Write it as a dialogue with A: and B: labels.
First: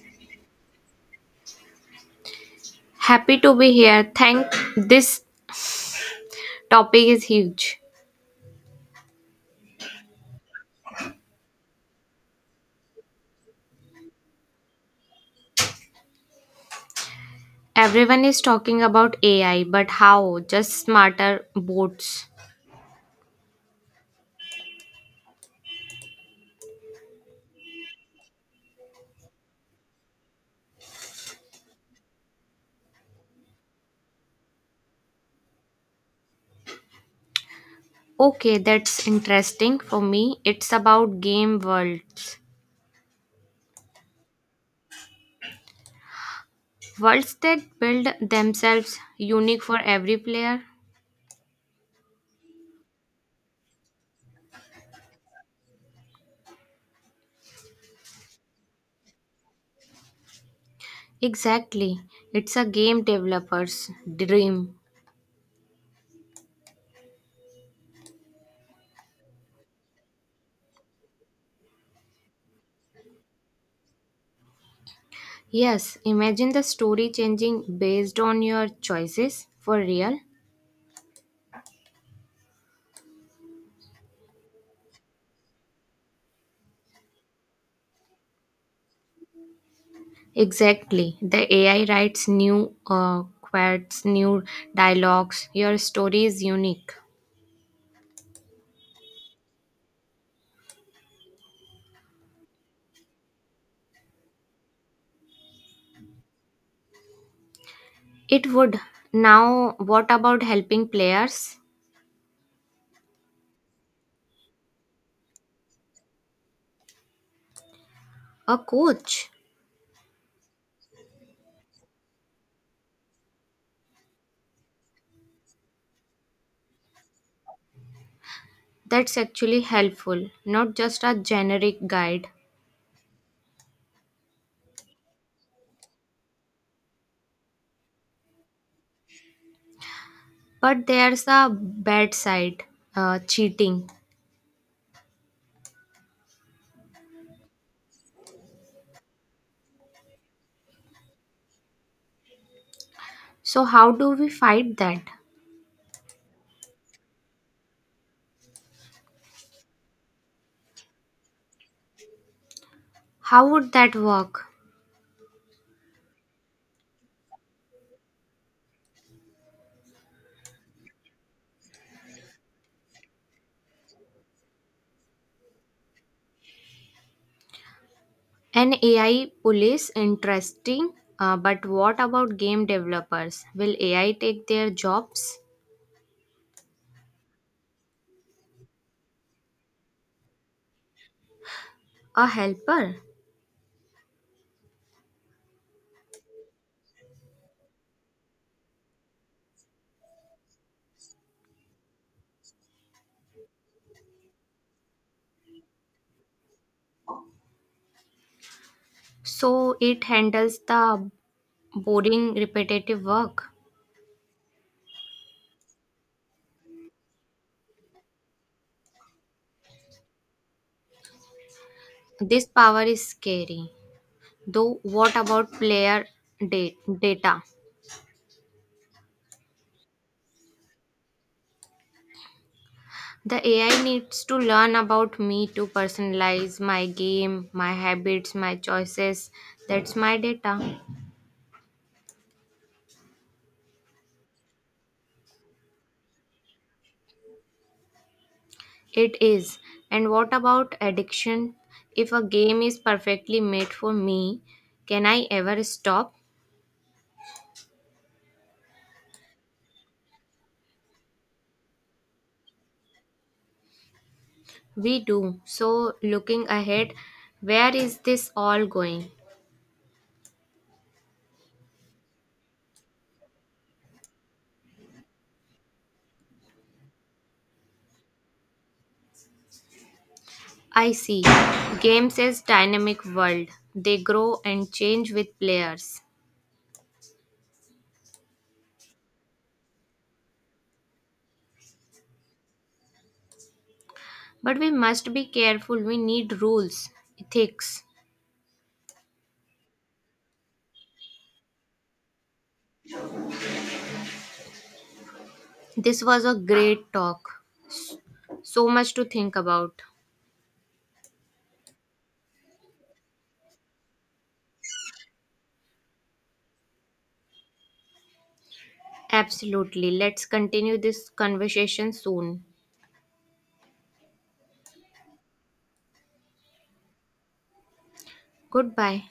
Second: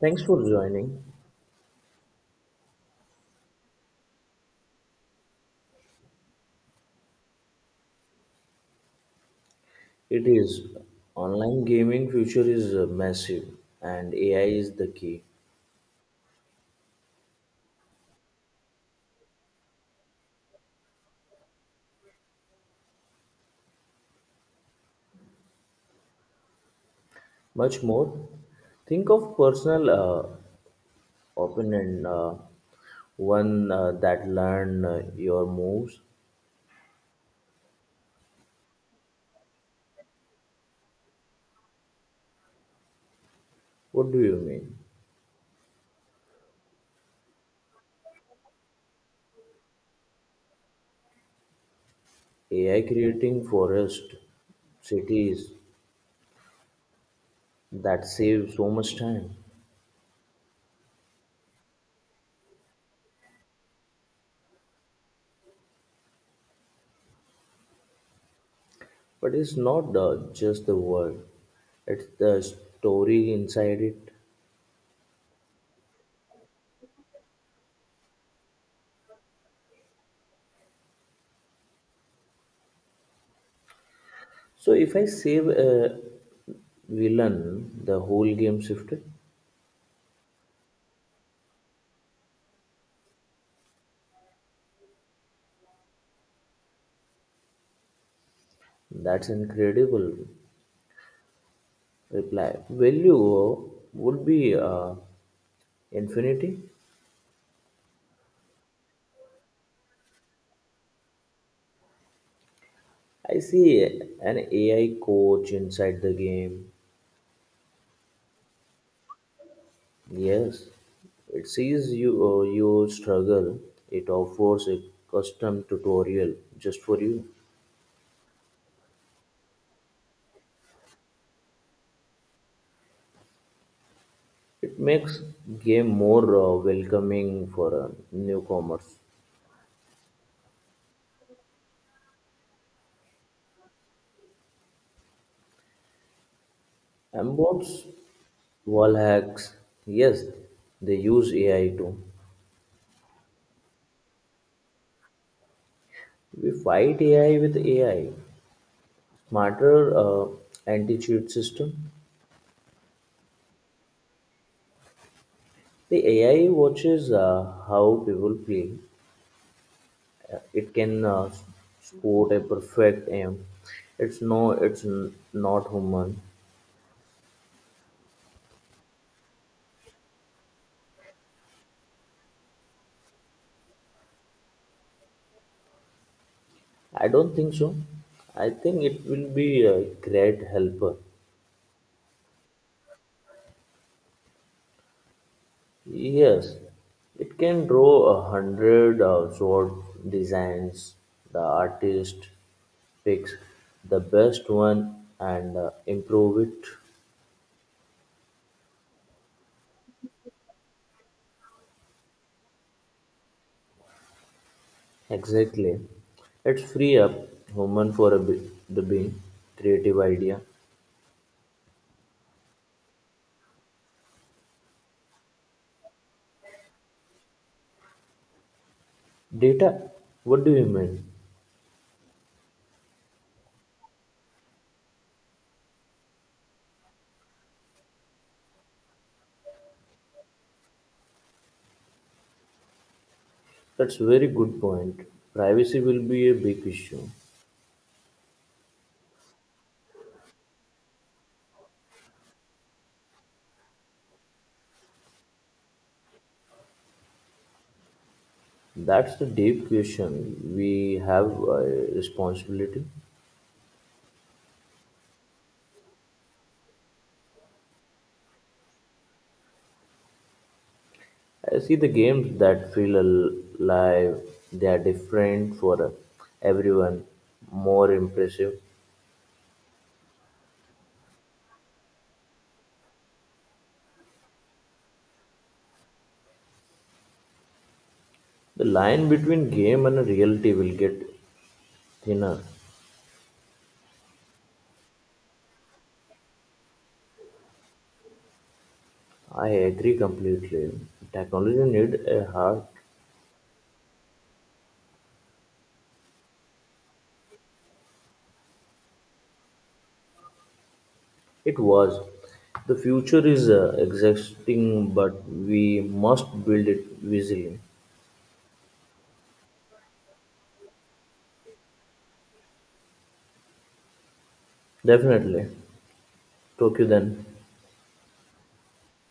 A: Thanks for joining.
B: Happy to be here. Thank this topic is huge.
A: It is online gaming future is massive, and AI is the key.
B: Everyone is talking about AI, but how? Just smarter bots.
A: Much more. Think of personal opponent, one that learn your moves.
B: Okay, that's interesting. For me, it's about game worlds.
A: What do you mean?
B: Worlds that build themselves unique for every player.
A: AI creating forest cities that save so much time.
B: Exactly. It's a game developer's dream.
A: But it's not just the world; it's the story inside it.
B: Yes, imagine the story changing based on your choices for real.
A: So if I save a villain, the whole game shifted.
B: Exactly. The AI writes new quotes, new dialogues. Your story is unique.
A: That's incredible reply. Value would be infinity.
B: It would. Now, what about helping players?
A: I see an AI coach inside the game.
B: A coach.
A: Yes, it sees you, your struggle. It offers a custom tutorial just for you.
B: That's actually helpful, not just a generic guide.
A: It makes game more welcoming for newcomers.
B: But there's a bad side cheating.
A: Ambots, wall hacks. Yes, they use AI too.
B: So, how do we fight that?
A: We fight AI with AI. Smarter anti-cheat system.
B: How would that work?
A: The AI watches how people play. It can spot a perfect aim. It's no, it's not human.
B: An AI police, interesting. But what about game developers? Will AI take their jobs?
A: I don't think so. I think it will be a great helper.
B: A helper.
A: Yes, it can draw 100 sword designs. The artist picks the best one and improve it
B: So it handles the boring, repetitive work.
A: exactly. It free up human for the being creative idea.
B: This power is scary. Though, what about player da- data?
A: Data, what do you mean?
B: The AI needs to learn about me to personalize my game, my habits, my choices. That's my data.
A: That's very good point. Privacy will be a big issue.
B: It is. And what about addiction? If a game is perfectly made for me, can I ever stop?
A: That's the deep question. We have a responsibility.
B: We do. So, looking ahead, where is this all going?
A: I see the games that feel alive, they are different for everyone, more impressive.
B: I see. Games is dynamic world. They grow and change with players.
A: The line between game and reality will get thinner.
B: But we must be careful. We need rules, ethics.
A: I agree completely. Technology need a heart.
B: This was a great talk. So much to think about.
A: It was. The future is existing, but we must build it visually.
B: Absolutely. Let's continue this conversation soon.
A: Definitely. Tokyo then.
B: Goodbye.